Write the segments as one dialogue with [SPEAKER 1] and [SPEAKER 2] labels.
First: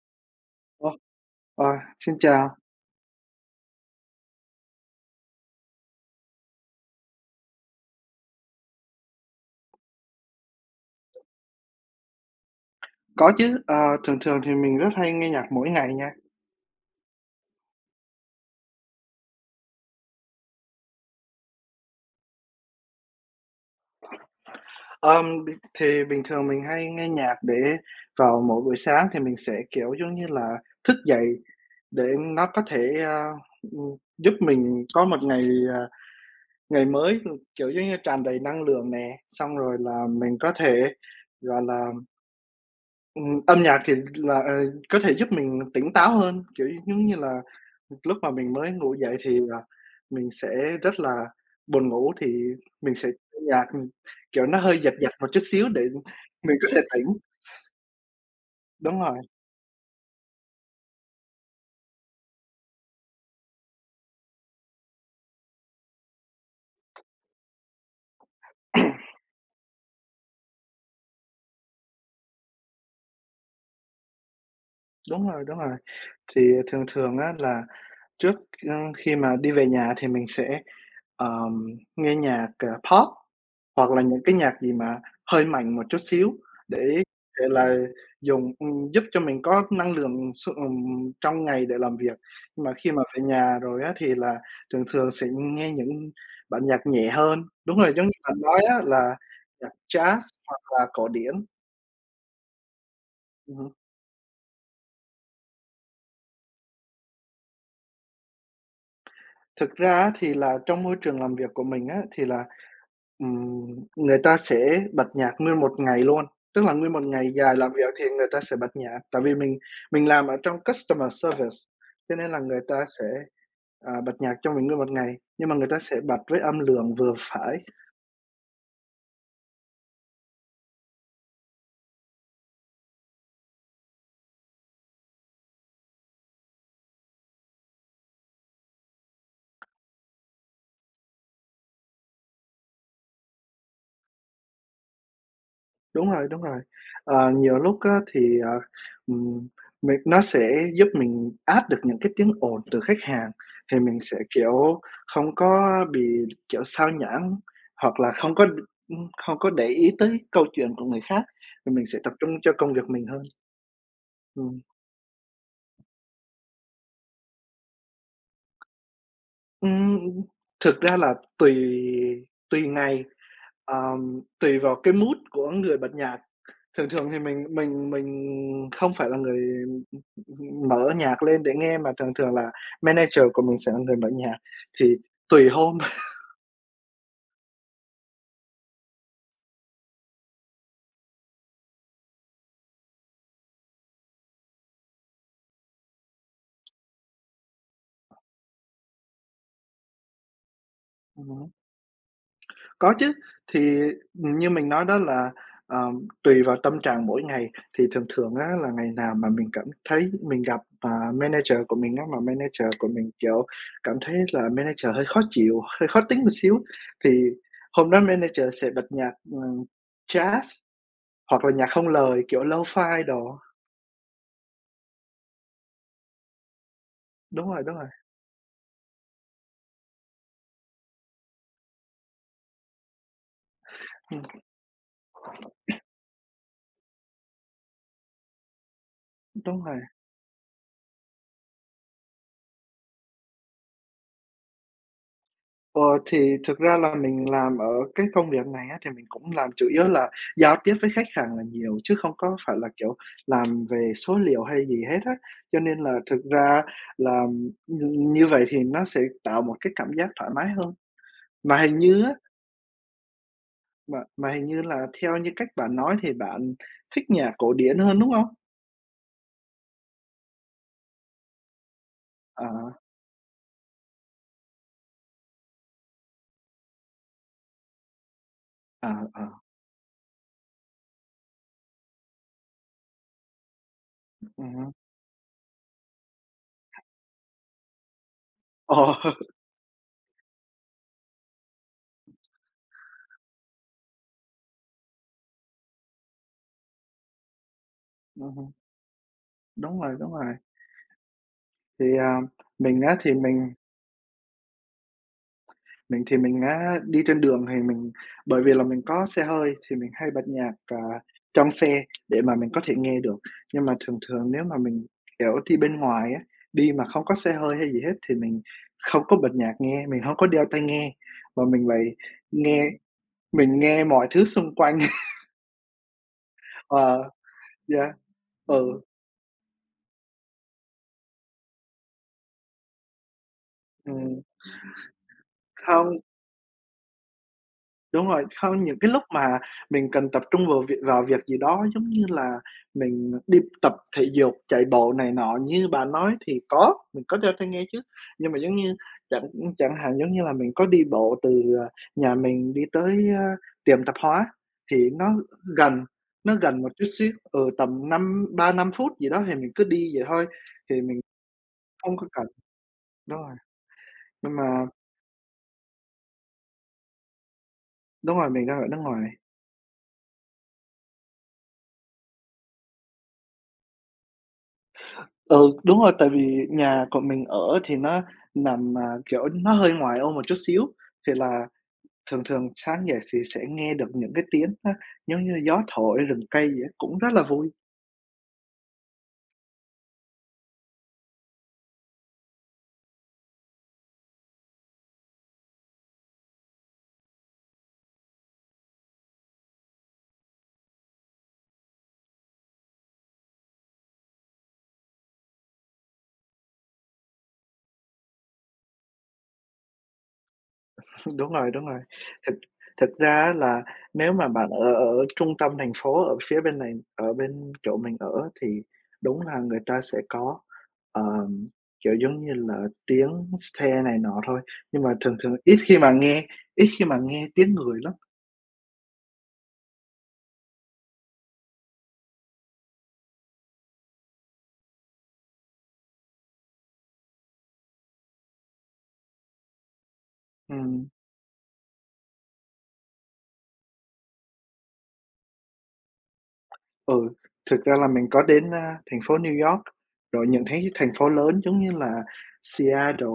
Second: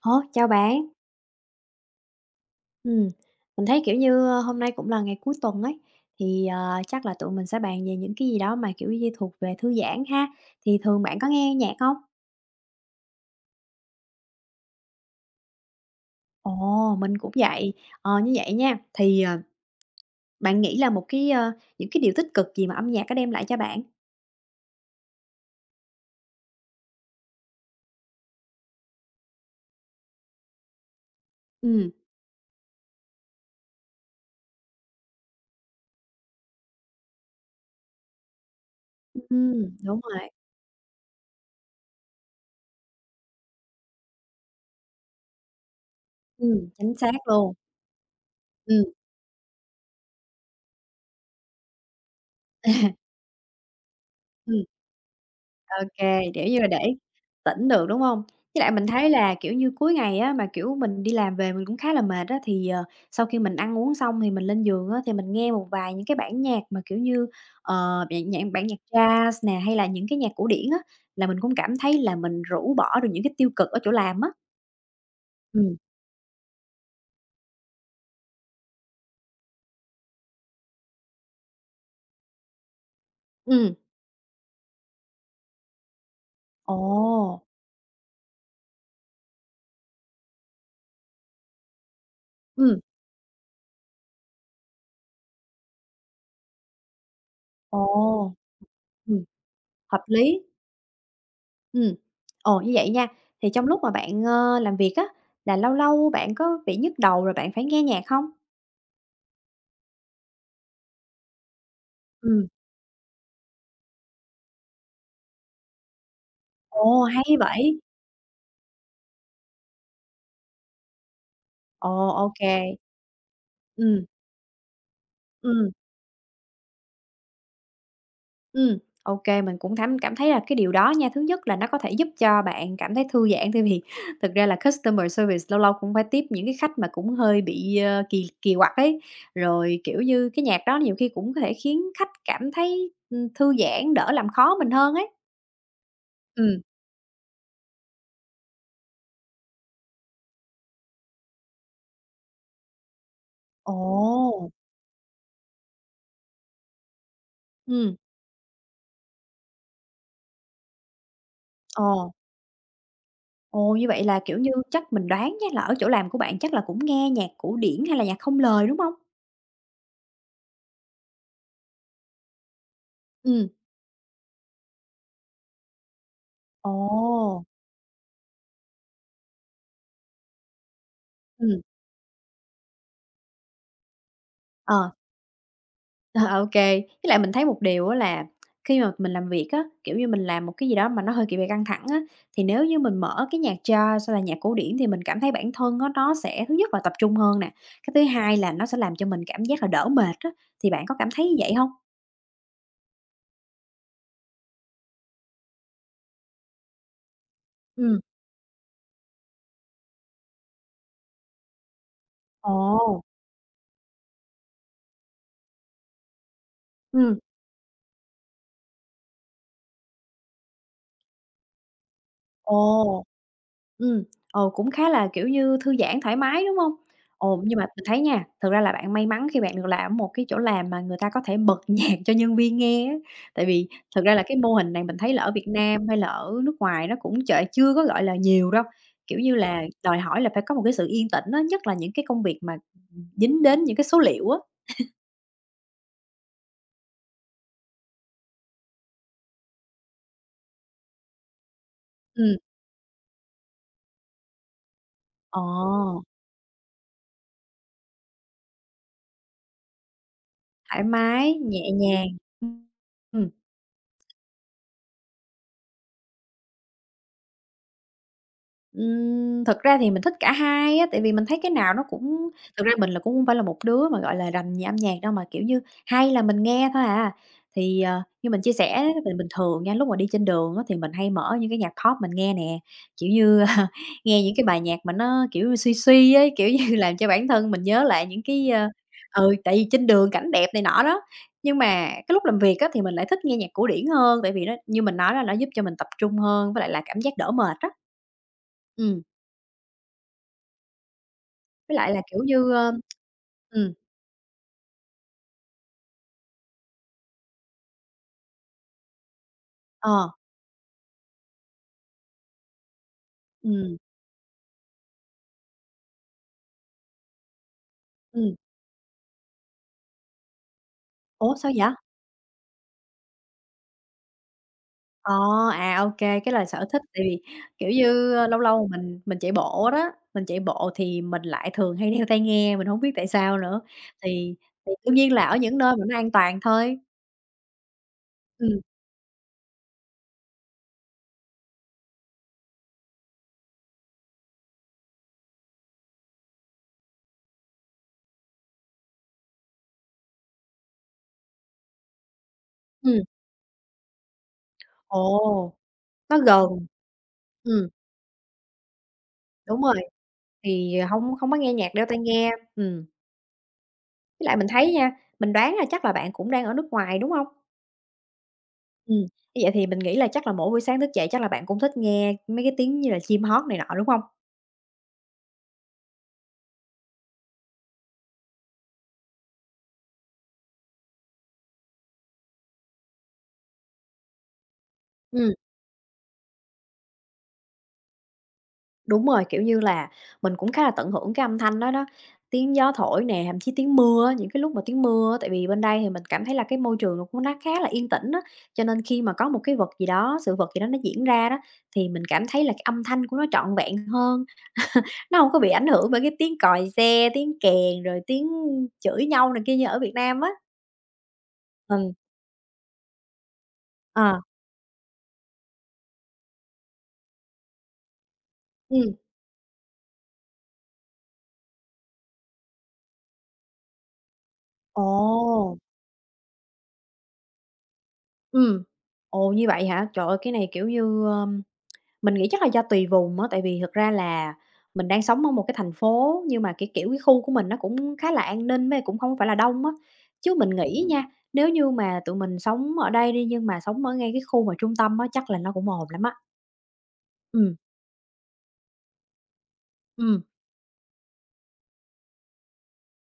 [SPEAKER 1] Ồ, chào bạn.
[SPEAKER 2] Ồ, ờ, xin chào.
[SPEAKER 1] Ừm, mình thấy, kiểu như, hôm nay cũng là ngày cuối tuần ấy, thì, chắc là tụi mình sẽ bàn về những cái gì đó mà, kiểu như, thuộc về thư giãn ha. Thì thường bạn có nghe nhạc không?
[SPEAKER 2] Có chứ, thường thường thì mình rất hay nghe nhạc mỗi ngày nha.
[SPEAKER 1] Ồ, mình cũng vậy. Như vậy nha, thì, bạn nghĩ là những cái điều tích cực gì mà âm nhạc có đem lại cho bạn?
[SPEAKER 2] Bình thường mình hay nghe nhạc để vào mỗi buổi sáng thì mình sẽ, kiểu, giống như là, thức dậy
[SPEAKER 1] Ừm,
[SPEAKER 2] để nó có thể, ừm, giúp mình có một ngày, à, ngày mới, kiểu, giống như, tràn đầy năng lượng nè, xong rồi
[SPEAKER 1] đúng
[SPEAKER 2] là
[SPEAKER 1] rồi.
[SPEAKER 2] mình có thể, gọi là, âm nhạc thì là, có thể giúp mình tỉnh táo hơn, kiểu,
[SPEAKER 1] Ừm, chính
[SPEAKER 2] giống
[SPEAKER 1] xác
[SPEAKER 2] như là
[SPEAKER 1] luôn.
[SPEAKER 2] lúc mà mình mới
[SPEAKER 1] Ừm,
[SPEAKER 2] ngủ dậy thì, mình sẽ rất là buồn ngủ, thì mình sẽ nghe nhạc, kiểu, nó
[SPEAKER 1] ừm.
[SPEAKER 2] hơi giật giật một chút xíu để
[SPEAKER 1] Ô kê, kiểu
[SPEAKER 2] mình
[SPEAKER 1] như là,
[SPEAKER 2] có
[SPEAKER 1] để
[SPEAKER 2] thể tỉnh.
[SPEAKER 1] tỉnh được, đúng hông? Với lại mình
[SPEAKER 2] Đúng
[SPEAKER 1] thấy
[SPEAKER 2] rồi,
[SPEAKER 1] là, kiểu như, cuối ngày á, mà, kiểu, mình đi làm về mình cũng khá là mệt á, thì, sau khi mình ăn uống xong thì mình lên giường á, thì mình nghe một vài những cái bản nhạc mà, kiểu như, bản nhạc jazz nè, hay là những cái nhạc cổ điển á, là mình cũng cảm thấy là mình rũ bỏ được những cái tiêu cực ở chỗ làm á.
[SPEAKER 2] đúng rồi.
[SPEAKER 1] Ừm,
[SPEAKER 2] Thì thường thường á là trước, khi mà đi về nhà thì mình sẽ, ờm, nghe nhạc, pop
[SPEAKER 1] ừm.
[SPEAKER 2] hoặc là những cái nhạc gì mà hơi mạnh một chút xíu
[SPEAKER 1] Ồ.
[SPEAKER 2] để thể là dùng giúp cho mình có năng lượng s trong ngày để làm việc. Nhưng mà
[SPEAKER 1] Ừm.
[SPEAKER 2] khi mà về nhà rồi á thì là thường thường sẽ nghe những bản nhạc nhẹ hơn. Đúng
[SPEAKER 1] Ồ.
[SPEAKER 2] rồi, giống như bạn nói á là
[SPEAKER 1] Ừm.
[SPEAKER 2] nhạc
[SPEAKER 1] Hợp
[SPEAKER 2] jazz
[SPEAKER 1] lý.
[SPEAKER 2] hoặc là cổ điển.
[SPEAKER 1] Ừm. Ồ, như vậy nha, thì trong
[SPEAKER 2] Ừm,
[SPEAKER 1] lúc mà bạn, làm việc á, là lâu lâu bạn có bị nhức đầu rồi bạn phải nghe nhạc hông?
[SPEAKER 2] thực ra á thì là trong môi trường làm việc của mình á thì là
[SPEAKER 1] Ừm.
[SPEAKER 2] Người ta sẽ bật nhạc nguyên một ngày luôn, tức là nguyên
[SPEAKER 1] Ồ,
[SPEAKER 2] một
[SPEAKER 1] hay
[SPEAKER 2] ngày dài làm
[SPEAKER 1] vậy!
[SPEAKER 2] việc thì người ta sẽ bật nhạc, tại vì mình làm ở trong customer service,
[SPEAKER 1] Ồ,
[SPEAKER 2] cho
[SPEAKER 1] ô
[SPEAKER 2] nên là
[SPEAKER 1] kê.
[SPEAKER 2] người ta sẽ,
[SPEAKER 1] Ừm.
[SPEAKER 2] bật nhạc cho mình nguyên một ngày, nhưng mà người
[SPEAKER 1] Ừm.
[SPEAKER 2] ta sẽ bật với âm lượng vừa phải.
[SPEAKER 1] Ừm, ô kê, mình cũng cảm thấy là cái điều đó nha, thứ nhất là nó có thể giúp cho bạn cảm thấy thư giãn, tại vì thực ra là customer service lâu lâu cũng phải tiếp những cái khách mà cũng hơi bị, kỳ kỳ quặc ấy. Rồi, kiểu như, cái nhạc đó nhiều khi cũng có thể khiến khách cảm thấy, thư giãn, đỡ làm khó mình hơn ấy.
[SPEAKER 2] Đúng rồi, đúng rồi.
[SPEAKER 1] Ừm.
[SPEAKER 2] Nhiều lúc á thì, ừm, mình nó sẽ giúp mình át được những cái tiếng ồn từ khách hàng,
[SPEAKER 1] Ồ.
[SPEAKER 2] thì mình sẽ, kiểu, không có bị, kiểu, xao nhãng
[SPEAKER 1] Ừm.
[SPEAKER 2] hoặc là không có không có để ý tới câu chuyện của người khác, thì mình sẽ
[SPEAKER 1] Ồ,
[SPEAKER 2] tập trung cho công việc mình hơn.
[SPEAKER 1] ồ, như vậy là, kiểu như,
[SPEAKER 2] Ừm.
[SPEAKER 1] chắc mình đoán nhé, là ở chỗ làm của bạn chắc là cũng nghe nhạc cổ điển hay là nhạc không lời, đúng không?
[SPEAKER 2] Ừm, thực ra là tùy tùy ngày,
[SPEAKER 1] Ừ.
[SPEAKER 2] tùy vào cái mood của người bật nhạc.
[SPEAKER 1] Ồ.
[SPEAKER 2] Thường thường thì mình không phải là người mở nhạc lên
[SPEAKER 1] Ừ.
[SPEAKER 2] để nghe mà thường thường là manager của mình sẽ là người mở nhạc,
[SPEAKER 1] Ờ.
[SPEAKER 2] thì tùy hôm.
[SPEAKER 1] Ờ. Ô. Với lại mình thấy một điều á là khi mà mình làm việc á, kiểu như, mình làm một cái gì đó mà nó hơi bị căng thẳng á, thì nếu như mình mở cái nhạc jazz hay là nhạc cổ điển thì mình cảm thấy bản thân á nó sẽ thứ nhất là tập trung hơn nè, cái thứ hai là nó sẽ làm cho mình cảm giác là đỡ mệt á, thì bạn có cảm thấy như
[SPEAKER 2] Ừm,
[SPEAKER 1] vậy không?
[SPEAKER 2] có chứ, thì, như mình nói đó là, tùy vào tâm trạng mỗi ngày, thì
[SPEAKER 1] Ừ.
[SPEAKER 2] thường thường á là ngày nào mà mình cảm thấy mình gặp, manager của mình á, mà manager của
[SPEAKER 1] Ồ.
[SPEAKER 2] mình, kiểu, cảm thấy là manager hơi khó chịu, hơi khó tính một xíu, thì
[SPEAKER 1] Ừ.
[SPEAKER 2] hôm đó manager sẽ bật nhạc, jazz hoặc là nhạc không lời, kiểu,
[SPEAKER 1] Ồ.
[SPEAKER 2] lo-fi đồ.
[SPEAKER 1] Ừm, cũng khá là, kiểu như, thư giãn thoải mái, đúng hông? Ồ,
[SPEAKER 2] Đúng
[SPEAKER 1] nhưng
[SPEAKER 2] rồi,
[SPEAKER 1] mà mình thấy nha, thực ra là bạn may mắn khi bạn được làm ở một cái chỗ làm mà người ta có thể bật nhạc cho nhân viên nghe á, tại vì thực ra
[SPEAKER 2] ừm,
[SPEAKER 1] là cái mô hình này mình thấy là ở Việt Nam hay là ở nước ngoài nó cũng chưa có, gọi là, nhiều đâu, kiểu như
[SPEAKER 2] đúng
[SPEAKER 1] là,
[SPEAKER 2] rồi.
[SPEAKER 1] đòi hỏi là phải có một cái sự yên tĩnh á, nhất là những cái công việc mà, dính đến những cái số liệu á.
[SPEAKER 2] Ờ, thì thực ra là mình làm ở cái công việc này á, thì mình cũng làm chủ yếu là giao tiếp với khách hàng là nhiều, chứ không có
[SPEAKER 1] Ừm.
[SPEAKER 2] phải là, kiểu, làm về số liệu hay gì hết á. Cho nên là
[SPEAKER 1] Ồ.
[SPEAKER 2] thực ra là nh như vậy thì nó sẽ tạo một cái cảm giác thoải mái hơn.
[SPEAKER 1] Thoải mái,
[SPEAKER 2] Mà
[SPEAKER 1] nhẹ
[SPEAKER 2] hình như
[SPEAKER 1] nhàng.
[SPEAKER 2] á,
[SPEAKER 1] Ừm.
[SPEAKER 2] mà hình như là theo như cách bạn nói thì bạn thích nhạc cổ điển hơn, đúng không?
[SPEAKER 1] Thực ra thì mình thích cả hai á, tại vì mình thấy cái nào nó cũng
[SPEAKER 2] Ờ,
[SPEAKER 1] thực ra mình là cũng không phải là một đứa mà, gọi là, rành về âm nhạc đâu, mà, kiểu như, hay là mình nghe thôi à. Thì, như mình chia sẻ
[SPEAKER 2] ờ,
[SPEAKER 1] mình bình
[SPEAKER 2] ờ,
[SPEAKER 1] thường nha, lúc mà đi trên đường á thì mình hay mở những cái nhạc pop mình nghe nè, kiểu như, nghe những cái bài
[SPEAKER 2] hứm.
[SPEAKER 1] nhạc mà nó, kiểu, suy suy ấy, kiểu như, làm cho bản thân mình nhớ lại những cái,
[SPEAKER 2] Ờ,
[SPEAKER 1] ừ, tại vì trên đường cảnh đẹp này nọ đó. Nhưng mà cái lúc làm việc á, thì mình lại thích nghe nhạc cổ điển hơn, tại vì nó như mình nói đó, nó giúp cho mình tập trung hơn, với lại là cảm giác đỡ mệt á. Ừm,
[SPEAKER 2] đúng rồi, đúng rồi.
[SPEAKER 1] với
[SPEAKER 2] Thì,
[SPEAKER 1] lại là, kiểu như,
[SPEAKER 2] mình á, thì mình
[SPEAKER 1] ừm.
[SPEAKER 2] Mình thì mình á, đi trên đường thì mình bởi vì là mình có xe hơi thì mình
[SPEAKER 1] Ờ.
[SPEAKER 2] hay bật nhạc, trong xe để mà mình có thể nghe được. Nhưng mà
[SPEAKER 1] Ừm.
[SPEAKER 2] thường thường nếu mà mình, kiểu, đi bên ngoài á, đi mà không có xe hơi hay gì hết thì
[SPEAKER 1] Ừm.
[SPEAKER 2] mình không có bật nhạc nghe, mình hông có đeo tai nghe,
[SPEAKER 1] Ủa,
[SPEAKER 2] mà
[SPEAKER 1] sao
[SPEAKER 2] mình
[SPEAKER 1] vậy?
[SPEAKER 2] lại nghe mình nghe mọi thứ xung quanh.
[SPEAKER 1] Ờ, à, ô kê, cái là sở thích, tại
[SPEAKER 2] Ờ,
[SPEAKER 1] vì, kiểu
[SPEAKER 2] yeah,
[SPEAKER 1] như, lâu lâu
[SPEAKER 2] ừ,
[SPEAKER 1] mình chạy bộ đó, mình chạy bộ thì mình lại thường hay đeo tai nghe, mình hổng biết tại sao nữa,
[SPEAKER 2] ừm,
[SPEAKER 1] thì thì đương nhiên là ở những nơi mà nó
[SPEAKER 2] không
[SPEAKER 1] an toàn thôi.
[SPEAKER 2] Đúng rồi,
[SPEAKER 1] Ừm.
[SPEAKER 2] không, những cái lúc mà mình cần tập trung vào vào việc gì đó, giống như là mình đi tập thể dục, chạy bộ này nọ như bạn nói thì có, mình có đeo tai nghe chứ. Nhưng mà giống như chẳng chẳng hạn, giống như là, mình có đi bộ từ, ờ, nhà mình đi tới,
[SPEAKER 1] Ừm.
[SPEAKER 2] tiệm tạp hóa thì
[SPEAKER 1] Ồ,
[SPEAKER 2] gần,
[SPEAKER 1] nó
[SPEAKER 2] nó gần
[SPEAKER 1] gần.
[SPEAKER 2] một chút xíu, ừ,
[SPEAKER 1] Ừm,
[SPEAKER 2] tầm năm ba năm phút gì đó thì mình
[SPEAKER 1] đúng
[SPEAKER 2] cứ
[SPEAKER 1] rồi.
[SPEAKER 2] đi vậy thôi,
[SPEAKER 1] Thì
[SPEAKER 2] thì mình
[SPEAKER 1] hông hông có nghe nhạc đeo
[SPEAKER 2] không
[SPEAKER 1] tai
[SPEAKER 2] có cần
[SPEAKER 1] nghe. Ừm.
[SPEAKER 2] đúng rồi,
[SPEAKER 1] Với
[SPEAKER 2] nhưng
[SPEAKER 1] lại mình
[SPEAKER 2] mà
[SPEAKER 1] thấy nha, mình đoán là chắc là bạn cũng đang ở nước ngoài, đúng hông?
[SPEAKER 2] đúng rồi, mình đang ở nước
[SPEAKER 1] Ừm,
[SPEAKER 2] ngoài.
[SPEAKER 1] như vậy thì mình nghĩ là chắc là mỗi buổi sáng thức dậy chắc là bạn cũng thích nghe mấy cái tiếng như là chim hót này nọ, đúng hông?
[SPEAKER 2] Ừ, đúng rồi, tại vì nhà của mình ở thì nó nằm, kiểu, nó hơi ngoài ô một chút xíu, thì là thường thường sáng dậy thì sẽ nghe được những cái tiếng á, giống
[SPEAKER 1] Ừm,
[SPEAKER 2] như gió thổi, rừng cây gì á, cũng rất là vui.
[SPEAKER 1] đúng rồi, kiểu như là, mình cũng khá là tận hưởng cái âm thanh đó đó, tiếng gió thổi nè, thậm chí tiếng mưa á, những cái lúc mà tiếng mưa á, tại vì bên đây thì mình cảm thấy là cái môi trường nó cũng nó khá là yên tĩnh á, cho nên khi mà có một cái vật gì đó, sự vật gì đó nó diễn ra đó, thì mình cảm thấy là cái âm thanh của nó trọn vẹn hơn. Nó hông có bị ảnh hưởng bởi cái tiếng còi xe, tiếng kèn, rồi tiếng chửi nhau này kia như ở Việt Nam á.
[SPEAKER 2] Đúng rồi, đúng rồi.
[SPEAKER 1] Ừ.
[SPEAKER 2] Thực thực ra á là nếu
[SPEAKER 1] Ờ.
[SPEAKER 2] mà bạn ở ở trung tâm thành phố, ở phía bên này, ở bên chỗ mình ở thì
[SPEAKER 1] Ừm.
[SPEAKER 2] đúng là người ta sẽ có, ờm, kiểu, giống như là tiếng xe này nọ thôi, nhưng mà thường thường ít
[SPEAKER 1] Ồ!
[SPEAKER 2] khi mà nghe ít khi mà nghe tiếng người lắm.
[SPEAKER 1] Ừm, ồ, như vậy hả? Trời ơi, cái này, kiểu như, mình nghĩ chắc là do tùy vùng á, tại vì thực ra là mình đang sống ở một cái thành phố nhưng mà, cái kiểu, cái khu của mình nó cũng khá là an ninh với cũng hông phải là đông á. Chứ mình nghĩ
[SPEAKER 2] Ừm.
[SPEAKER 1] nha, nếu như mà tụi mình sống ở đây đi, nhưng mà sống ở ngay cái khu mà trung tâm á, chắc là nó cũng ồn lắm á.
[SPEAKER 2] Ừ,
[SPEAKER 1] Ừm.
[SPEAKER 2] thực ra là mình có đến, thành phố New York,
[SPEAKER 1] Ừm.
[SPEAKER 2] rồi những thấy thành phố lớn giống như là Seattle,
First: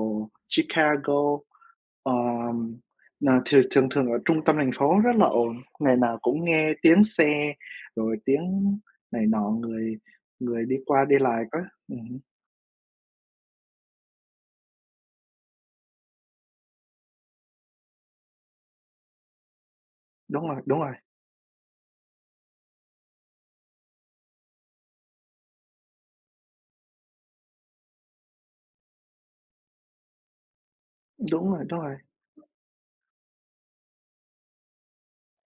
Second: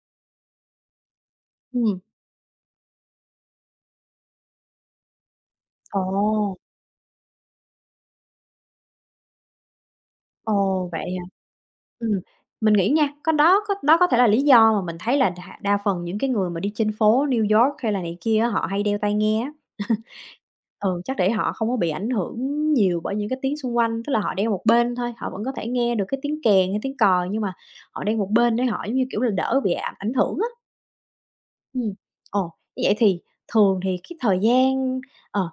[SPEAKER 2] Chicago,
[SPEAKER 1] Ừm.
[SPEAKER 2] ờm, là thường thường thường ở trung tâm thành phố rất là ồn, ngày
[SPEAKER 1] Ồ!
[SPEAKER 2] nào cũng nghe tiếng xe, rồi tiếng này nọ, người người đi
[SPEAKER 1] Ồ, vậy
[SPEAKER 2] qua đi
[SPEAKER 1] hả?
[SPEAKER 2] lại có ừm
[SPEAKER 1] Ừm, mình nghĩ nha, có đó có đó có thể là lý do mà mình thấy là đa đa phần những cái người mà đi trên phố New York hay là này kia á, họ hay đeo tai nghe á.
[SPEAKER 2] đúng rồi,
[SPEAKER 1] Ừ, chắc để họ không có bị ảnh hưởng nhiều bởi những cái tiếng xung quanh, tức là họ đeo một bên thôi, họ vẫn có thể nghe được cái tiếng kèn hay tiếng còi nhưng mà họ đeo một bên để họ, giống như kiểu là, đỡ bị ảnh ảnh hưởng á.
[SPEAKER 2] đúng
[SPEAKER 1] Ừm,
[SPEAKER 2] rồi,
[SPEAKER 1] như vậy thì thường thì cái thời gian ờ,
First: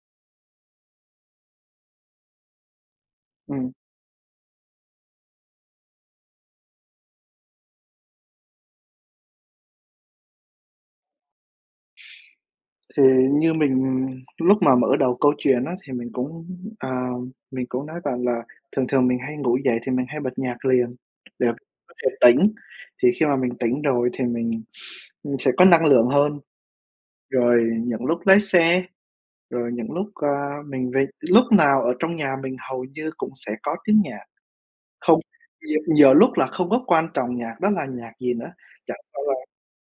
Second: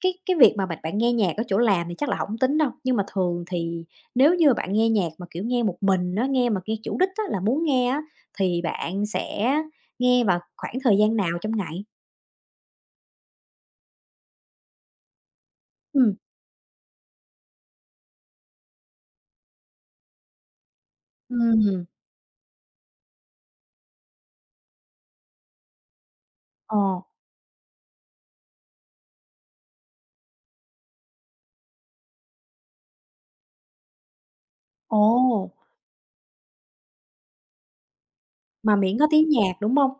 [SPEAKER 1] cái việc mà bạn bạn nghe nhạc ở chỗ làm thì chắc là không tính đâu, nhưng mà thường
[SPEAKER 2] ừm.
[SPEAKER 1] thì nếu như bạn nghe nhạc mà, kiểu, nghe một mình á, nghe mà nghe chủ đích á, là muốn nghe á, thì bạn sẽ nghe vào khoảng thời gian nào trong ngày?
[SPEAKER 2] Thì như mình lúc mà mở đầu câu chuyện á, thì mình
[SPEAKER 1] Ừm.
[SPEAKER 2] cũng, à, mình cũng nói bạn là thường thường mình hay ngủ dậy thì mình hay bật nhạc liền để
[SPEAKER 1] Ừm.
[SPEAKER 2] có thể tỉnh. Thì khi mà mình tỉnh rồi thì mình, sẽ có năng lượng hơn.
[SPEAKER 1] Ờ.
[SPEAKER 2] Rồi những lúc lái xe, rồi những lúc, mình về lúc nào ở trong nhà mình hầu như cũng sẽ có tiếng nhạc, không
[SPEAKER 1] Ồ,
[SPEAKER 2] nhiều nhiều lúc là không có quan trọng nhạc đó là nhạc gì nữa,
[SPEAKER 1] mà miễn
[SPEAKER 2] chẳng
[SPEAKER 1] có
[SPEAKER 2] qua
[SPEAKER 1] tiếng nhạc, đúng hông?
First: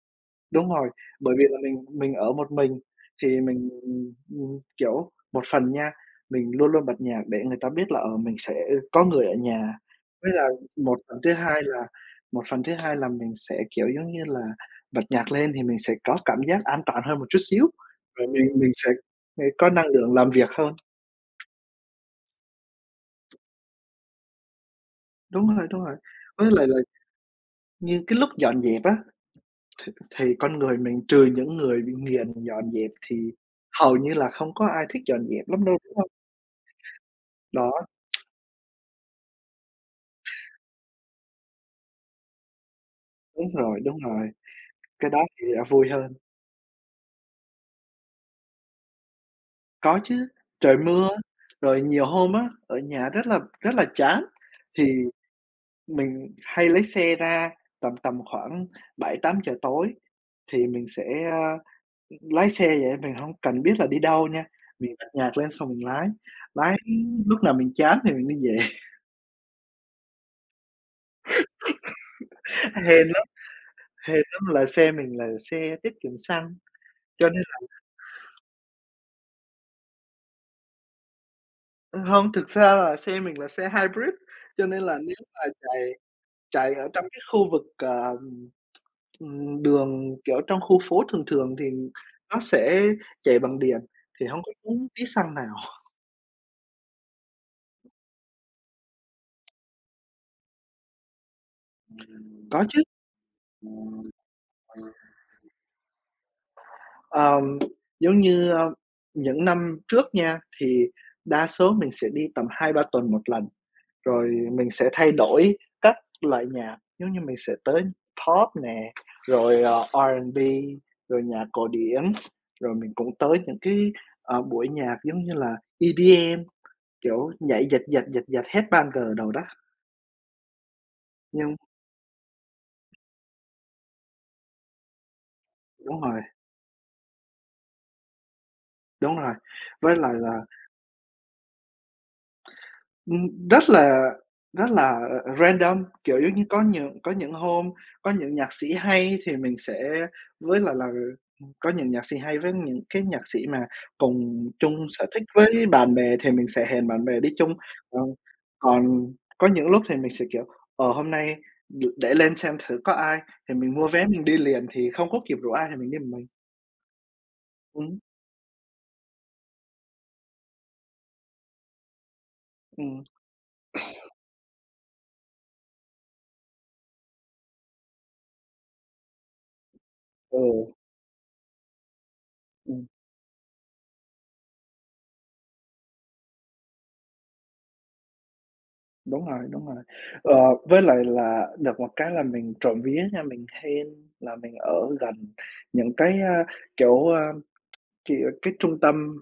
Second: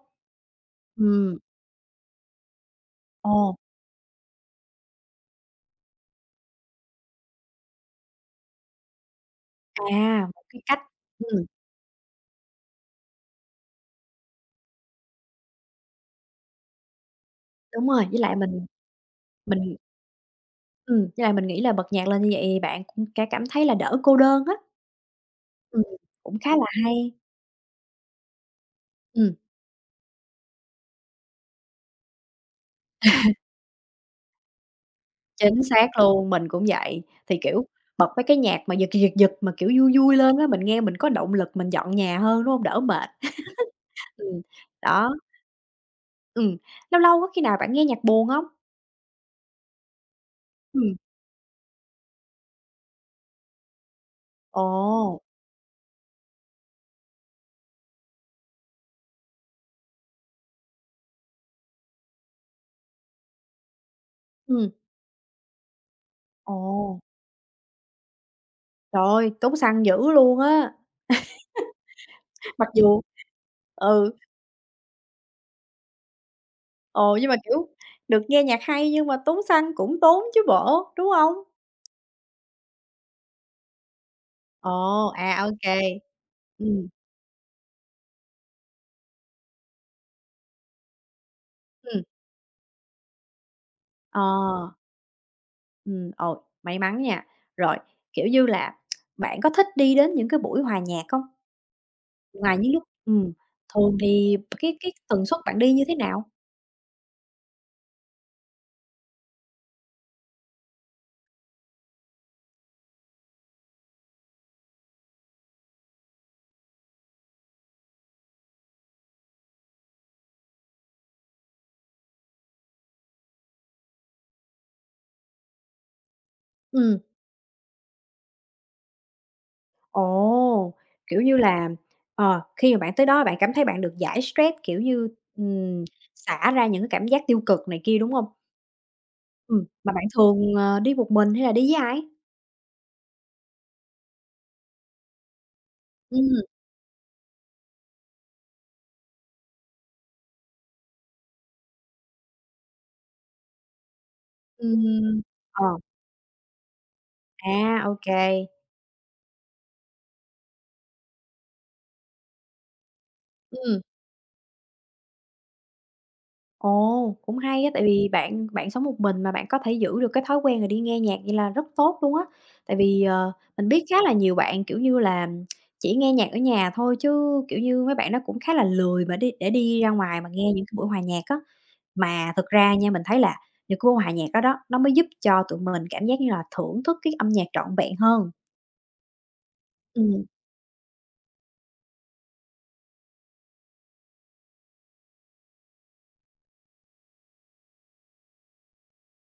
[SPEAKER 2] đúng rồi, bởi
[SPEAKER 1] Ừm.
[SPEAKER 2] vì là mình ở một mình thì
[SPEAKER 1] Ồ,
[SPEAKER 2] mình, kiểu, một phần nha, mình luôn luôn bật nhạc để người ta biết là, mình sẽ có người ở nhà.
[SPEAKER 1] à,
[SPEAKER 2] Với
[SPEAKER 1] một
[SPEAKER 2] là
[SPEAKER 1] cái cách.
[SPEAKER 2] một phần thứ
[SPEAKER 1] Ừm,
[SPEAKER 2] hai là một phần thứ hai là mình sẽ, kiểu, giống như là, bật nhạc lên thì mình sẽ có cảm giác an toàn hơn một chút xíu,
[SPEAKER 1] đúng rồi, với
[SPEAKER 2] rồi
[SPEAKER 1] lại
[SPEAKER 2] mình mình sẽ, có
[SPEAKER 1] mình.
[SPEAKER 2] năng lượng làm việc hơn.
[SPEAKER 1] Với lại mình nghĩ là bật nhạc lên như vậy thì bạn cũng sẽ cảm thấy là đỡ cô đơn á.
[SPEAKER 2] Đúng rồi,
[SPEAKER 1] Ừm,
[SPEAKER 2] đúng rồi.
[SPEAKER 1] cũng
[SPEAKER 2] Với
[SPEAKER 1] khá
[SPEAKER 2] lại
[SPEAKER 1] là
[SPEAKER 2] là
[SPEAKER 1] hay.
[SPEAKER 2] như cái lúc dọn dẹp á
[SPEAKER 1] Ừm,
[SPEAKER 2] th thì con người mình trừ những người bị nghiền dọn dẹp thì hầu như là không có ai thích dọn dẹp
[SPEAKER 1] chính
[SPEAKER 2] lắm đâu,
[SPEAKER 1] xác
[SPEAKER 2] đúng hông?
[SPEAKER 1] luôn, mình cũng vậy. Thì, kiểu,
[SPEAKER 2] Đó,
[SPEAKER 1] bật mấy cái nhạc mà giật, giật, giật mà, kiểu, vui vui lên á, mình nghe mình có động lực mình dọn nhà hơn, đúng hông? Đỡ mệt.
[SPEAKER 2] đúng rồi,
[SPEAKER 1] Ừm,
[SPEAKER 2] cái
[SPEAKER 1] đó.
[SPEAKER 2] đó thì đã vui hơn.
[SPEAKER 1] Ừm, lâu lâu có khi nào bạn nghe nhạc buồn hông?
[SPEAKER 2] Có chứ, trời
[SPEAKER 1] Ừm.
[SPEAKER 2] mưa, rồi nhiều hôm á, ở nhà rất là chán,
[SPEAKER 1] Ồ.
[SPEAKER 2] thì mình hay lấy xe ra tầm tầm khoảng bảy tám giờ tối thì mình sẽ, a, lái xe vậy, mình hông cần biết là đi đâu nha,
[SPEAKER 1] Ừm.
[SPEAKER 2] mình bật nhạc lên xong mình lái,
[SPEAKER 1] Ồ,
[SPEAKER 2] lái lúc nào mình chán thì mình đi về.
[SPEAKER 1] trời ơi, tốn xăng dữ luôn á. Mặc dù
[SPEAKER 2] Hên
[SPEAKER 1] ừ.
[SPEAKER 2] hay lắm là xe mình là xe tiết kiệm xăng,
[SPEAKER 1] Ồ,
[SPEAKER 2] cho
[SPEAKER 1] nhưng mà,
[SPEAKER 2] nên là
[SPEAKER 1] kiểu, được nghe nhạc hay nhưng mà tốn xăng cũng tốn chứ bộ, đúng hông?
[SPEAKER 2] hông, thực ra là xe mình là xe hybrid, cho
[SPEAKER 1] Ồ,
[SPEAKER 2] nên là nếu
[SPEAKER 1] à,
[SPEAKER 2] mà
[SPEAKER 1] ô
[SPEAKER 2] chạy
[SPEAKER 1] kê.
[SPEAKER 2] chạy
[SPEAKER 1] Ừm.
[SPEAKER 2] ở trong cái khu vực, đường, kiểu, trong khu phố thường thường thì
[SPEAKER 1] Ừm.
[SPEAKER 2] nó sẽ chạy bằng điện,
[SPEAKER 1] Ờ.
[SPEAKER 2] thì hông có tốn tí xăng nào.
[SPEAKER 1] Ừm, ồ, may mắn nha. Rồi, kiểu như là, bạn có thích đi đến những cái buổi hòa nhạc hông? Ngoài
[SPEAKER 2] Có
[SPEAKER 1] những
[SPEAKER 2] chứ.
[SPEAKER 1] lúc thường thì cái tần suất bạn đi như thế nào?
[SPEAKER 2] Ờm, giống như, những năm trước nha, thì đa số mình sẽ đi tầm hai ba tuần một lần. Rồi mình sẽ thay đổi các loại nhạc, giống như mình sẽ tới Pop nè, rồi, R&B, rồi nhạc cổ điển, rồi mình cũng tới những cái, buổi nhạc giống như là EDM,
[SPEAKER 1] Ừm.
[SPEAKER 2] kiểu, nhảy giật giật, giật giật, headbanger đồ đó,
[SPEAKER 1] Ồ, kiểu như
[SPEAKER 2] nhưng
[SPEAKER 1] là, khi mà bạn tới đó bạn cảm thấy bạn được giải stress, kiểu như, ừm,
[SPEAKER 2] đúng rồi,
[SPEAKER 1] xả ra những cái cảm giác tiêu cực này kia, đúng không?
[SPEAKER 2] đúng rồi,
[SPEAKER 1] Mà
[SPEAKER 2] với
[SPEAKER 1] bạn
[SPEAKER 2] lại là
[SPEAKER 1] thường, đi một mình hay là đi với ai?
[SPEAKER 2] Ừm, rất là rất là, random, kiểu, giống
[SPEAKER 1] Ừm.
[SPEAKER 2] như, có những hôm có những nhạc sĩ hay thì mình sẽ với lại là, có những nhạc sĩ hay với những cái nhạc sĩ mà cùng chung sở
[SPEAKER 1] Ừm.
[SPEAKER 2] thích với
[SPEAKER 1] Ờ.
[SPEAKER 2] bạn bè thì mình sẽ hẹn bạn bè đi chung.
[SPEAKER 1] À, ô.
[SPEAKER 2] Ờ, còn có những lúc thì mình sẽ, kiểu, hôm nay đ để lên xem thử có ai thì mình
[SPEAKER 1] Ừm.
[SPEAKER 2] mua vé mình đi liền thì không có kịp rủ ai thì mình đi một mình.
[SPEAKER 1] Ồ, cũng hay á, tại
[SPEAKER 2] Ừm,
[SPEAKER 1] vì bạn bạn sống một mình mà bạn có thể giữ được cái thói quen rồi đi nghe nhạc vậy là rất tốt luôn á. Tại vì,
[SPEAKER 2] ừm,
[SPEAKER 1] mình biết khá là nhiều bạn, kiểu như là, chỉ nghe nhạc ở nhà thôi chứ, kiểu như, mấy bạn nó cũng khá là lười mà đi để đi ra ngoài mà
[SPEAKER 2] ừ,
[SPEAKER 1] nghe những cái buổi hòa nhạc á. Mà thực ra
[SPEAKER 2] ừm.
[SPEAKER 1] nha, mình thấy là những cái buổi hòa nhạc đó đó, nó mới giúp cho tụi mình cảm giác như là thưởng thức cái âm nhạc trọn vẹn hơn.
[SPEAKER 2] Đúng rồi, đúng rồi.
[SPEAKER 1] Ừm.
[SPEAKER 2] Ờ, với lại là được một cái là mình trộm vía nha, mình hên là mình ở gần những cái, kiểu, cái trung tâm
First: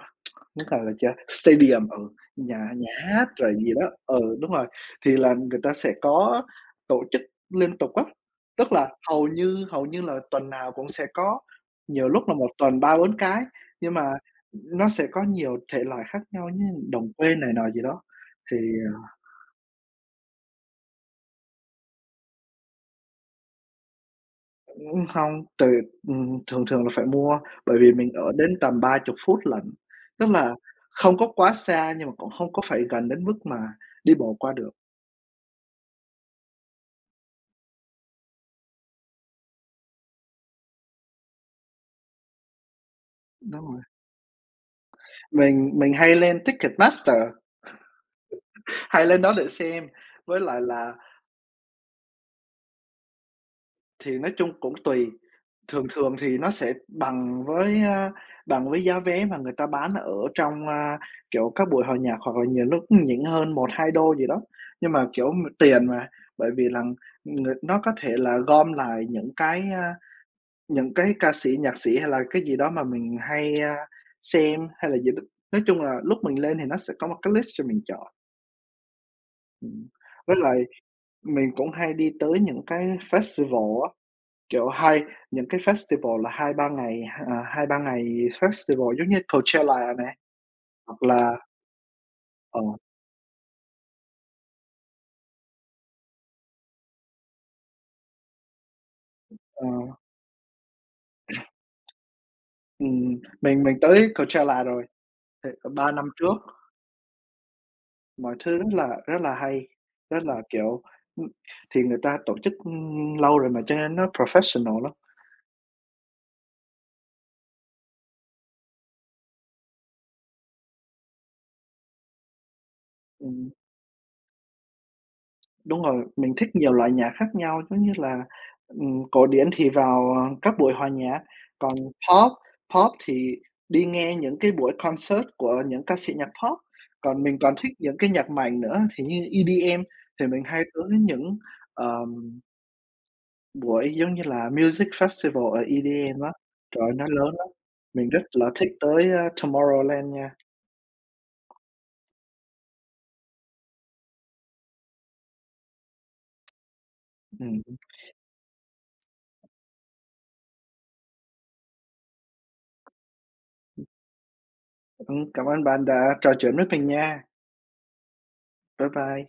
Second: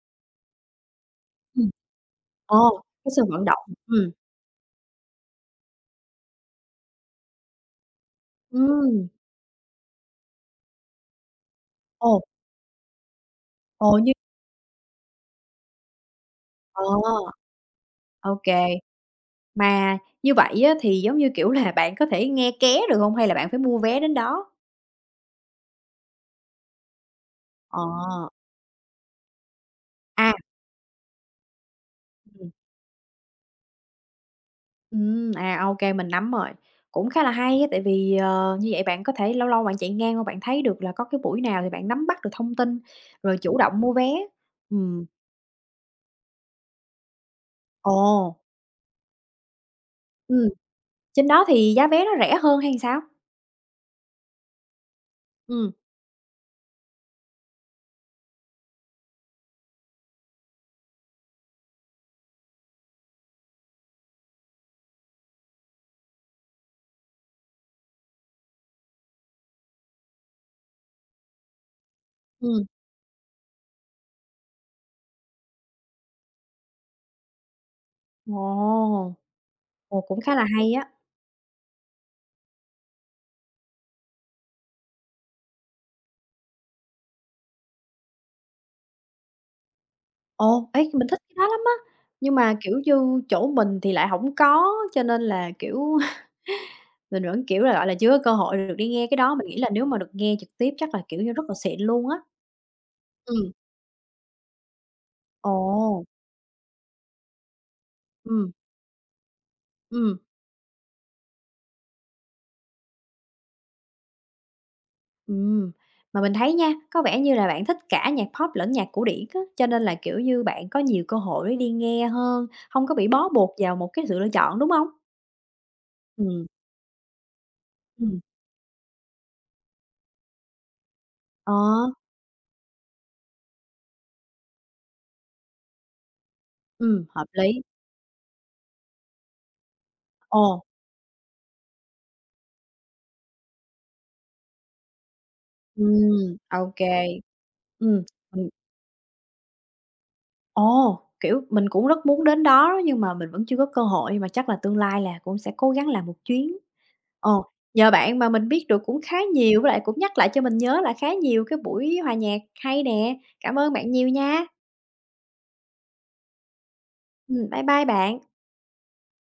[SPEAKER 2] nó gọi là chưa
[SPEAKER 1] Ừm.
[SPEAKER 2] stadium, ừ, nhà
[SPEAKER 1] Ồ,
[SPEAKER 2] nhà
[SPEAKER 1] cái sự
[SPEAKER 2] hát
[SPEAKER 1] vận
[SPEAKER 2] rồi
[SPEAKER 1] động.
[SPEAKER 2] gì đó,
[SPEAKER 1] Ừm.
[SPEAKER 2] ừ, đúng rồi, thì là người ta sẽ có tổ chức liên tục á. Tức là
[SPEAKER 1] Ừm.
[SPEAKER 2] hầu như là tuần nào cũng sẽ có, nhiều
[SPEAKER 1] Ồ.
[SPEAKER 2] lúc là một tuần 3 4 cái, nhưng
[SPEAKER 1] Ồ,
[SPEAKER 2] mà
[SPEAKER 1] như.
[SPEAKER 2] nó sẽ có nhiều thể loại khác nhau như
[SPEAKER 1] Ờ,
[SPEAKER 2] đồng quê này nọ gì đó,
[SPEAKER 1] ô.
[SPEAKER 2] thì à,
[SPEAKER 1] Mà như vậy á, thì giống như, kiểu là, bạn có thể nghe ké được hông hay là bạn phải mua vé đến đó?
[SPEAKER 2] Hông, tự thường thường là phải mua, bởi
[SPEAKER 1] Ờ.
[SPEAKER 2] vì mình ở đến tầm ba chục phút lận, tức
[SPEAKER 1] À.
[SPEAKER 2] là không có quá xa nhưng mà cũng
[SPEAKER 1] Ừm.
[SPEAKER 2] không có phải gần đến mức mà đi bộ qua được.
[SPEAKER 1] Ừm, à, ô kê, mình nắm rồi. Cũng khá là hay á, tại vì, như vậy bạn có thể lâu lâu bạn chạy ngang qua bạn thấy được là có cái buổi nào thì bạn nắm bắt được thông tin, rồi chủ
[SPEAKER 2] Đúng rồi,
[SPEAKER 1] động mua vé. Ừm.
[SPEAKER 2] mình hay lên Ticketmaster,
[SPEAKER 1] Ồ.
[SPEAKER 2] hay lên đó để xem, với
[SPEAKER 1] Ừm,
[SPEAKER 2] lại là
[SPEAKER 1] trên đó thì giá vé nó rẻ hơn hay sao?
[SPEAKER 2] thì nói chung cũng tùy,
[SPEAKER 1] Ừm.
[SPEAKER 2] thường thường thì nó sẽ bằng với, bằng với giá vé mà người ta bán ở trong, kiểu, các buổi hòa nhạc hoặc là nhiều lúc nhỉnh hơn một 2 đô gì đó. Nhưng mà, kiểu, m tiền mà, bởi vì là người nó có thể là gom lại những cái, những cái ca sĩ, nhạc sĩ hay là cái gì
[SPEAKER 1] Ừm.
[SPEAKER 2] đó mà mình hay, xem hay là gì đó. Nói chung là lúc mình lên thì nó sẽ có một cái list cho mình chọn,
[SPEAKER 1] Ồ.
[SPEAKER 2] ừm.
[SPEAKER 1] Ồ, cũng khá
[SPEAKER 2] Với
[SPEAKER 1] là
[SPEAKER 2] lại
[SPEAKER 1] hay á.
[SPEAKER 2] mình cũng hay đi tới những cái festival kiểu, hai những cái festival là hai ba ngày, à, 2-3 ngày festival giống như Coachella nè,
[SPEAKER 1] Ồ, ê,
[SPEAKER 2] hoặc
[SPEAKER 1] mình thích
[SPEAKER 2] là
[SPEAKER 1] cái đó lắm á, nhưng mà,
[SPEAKER 2] ờ,
[SPEAKER 1] kiểu như, chỗ mình thì lại hổng có, cho nên là, kiểu. Mình vẫn, kiểu là, gọi là, chưa có cơ hội được đi nghe cái đó, mình nghĩ
[SPEAKER 2] ờ,
[SPEAKER 1] là nếu mà được nghe trực tiếp chắc là, kiểu như, rất là xịn luôn á. Ừm.
[SPEAKER 2] mình tới Coachella rồi, thì
[SPEAKER 1] Ồ.
[SPEAKER 2] 3 năm trước, mọi
[SPEAKER 1] Ừm.
[SPEAKER 2] thứ rất là hay,
[SPEAKER 1] Ừm.
[SPEAKER 2] rất là, kiểu, ưm, thì người ta tổ chức, lâu rồi mà cho nên nó professional lắm.
[SPEAKER 1] Ừm. Mà mình thấy nha, có vẻ như là bạn thích cả nhạc pop lẫn nhạc cổ điển á, cho nên là, kiểu như, bạn có nhiều cơ hội để đi nghe hơn, hông có bị bó
[SPEAKER 2] Ừm.
[SPEAKER 1] buộc vào một cái sự lựa chọn, đúng hông?
[SPEAKER 2] Đúng rồi, mình
[SPEAKER 1] Ừm.
[SPEAKER 2] thích nhiều loại nhạc khác nhau, giống như
[SPEAKER 1] Ừm.
[SPEAKER 2] là, cổ điển thì vào, các buổi hòa nhạc,
[SPEAKER 1] Ờ.
[SPEAKER 2] còn Pop Pop thì đi nghe những cái buổi concert của những ca sĩ nhạc Pop.
[SPEAKER 1] Ừm,
[SPEAKER 2] Còn
[SPEAKER 1] hợp
[SPEAKER 2] mình còn
[SPEAKER 1] lý.
[SPEAKER 2] thích những cái nhạc mạnh nữa thì như EDM thì mình
[SPEAKER 1] Ồ.
[SPEAKER 2] hay tới những, ờm, buổi giống như là Music Festival ở EDM á,
[SPEAKER 1] Ừm, ô
[SPEAKER 2] trời ơi, nó
[SPEAKER 1] kê.
[SPEAKER 2] lớn lắm.
[SPEAKER 1] Ừm,
[SPEAKER 2] Mình rất
[SPEAKER 1] mình.
[SPEAKER 2] là thích tới, Tomorrowland nha.
[SPEAKER 1] Ồ, kiểu, mình cũng rất muốn đến đó nhưng mà mình vẫn chưa có cơ hội, mà chắc là tương lai là cũng sẽ cố gắng làm một chuyến. Ờ,
[SPEAKER 2] Ừm,
[SPEAKER 1] nhờ bạn mà mình biết được cũng khá nhiều, với lại cũng nhắc lại cho mình nhớ là khá nhiều cái buổi hòa nhạc hay nè. Cảm ơn bạn nhiều nha.
[SPEAKER 2] cảm ơn bạn đã trò chuyện với mình nha.
[SPEAKER 1] Bye bye bạn.
[SPEAKER 2] Bye bye.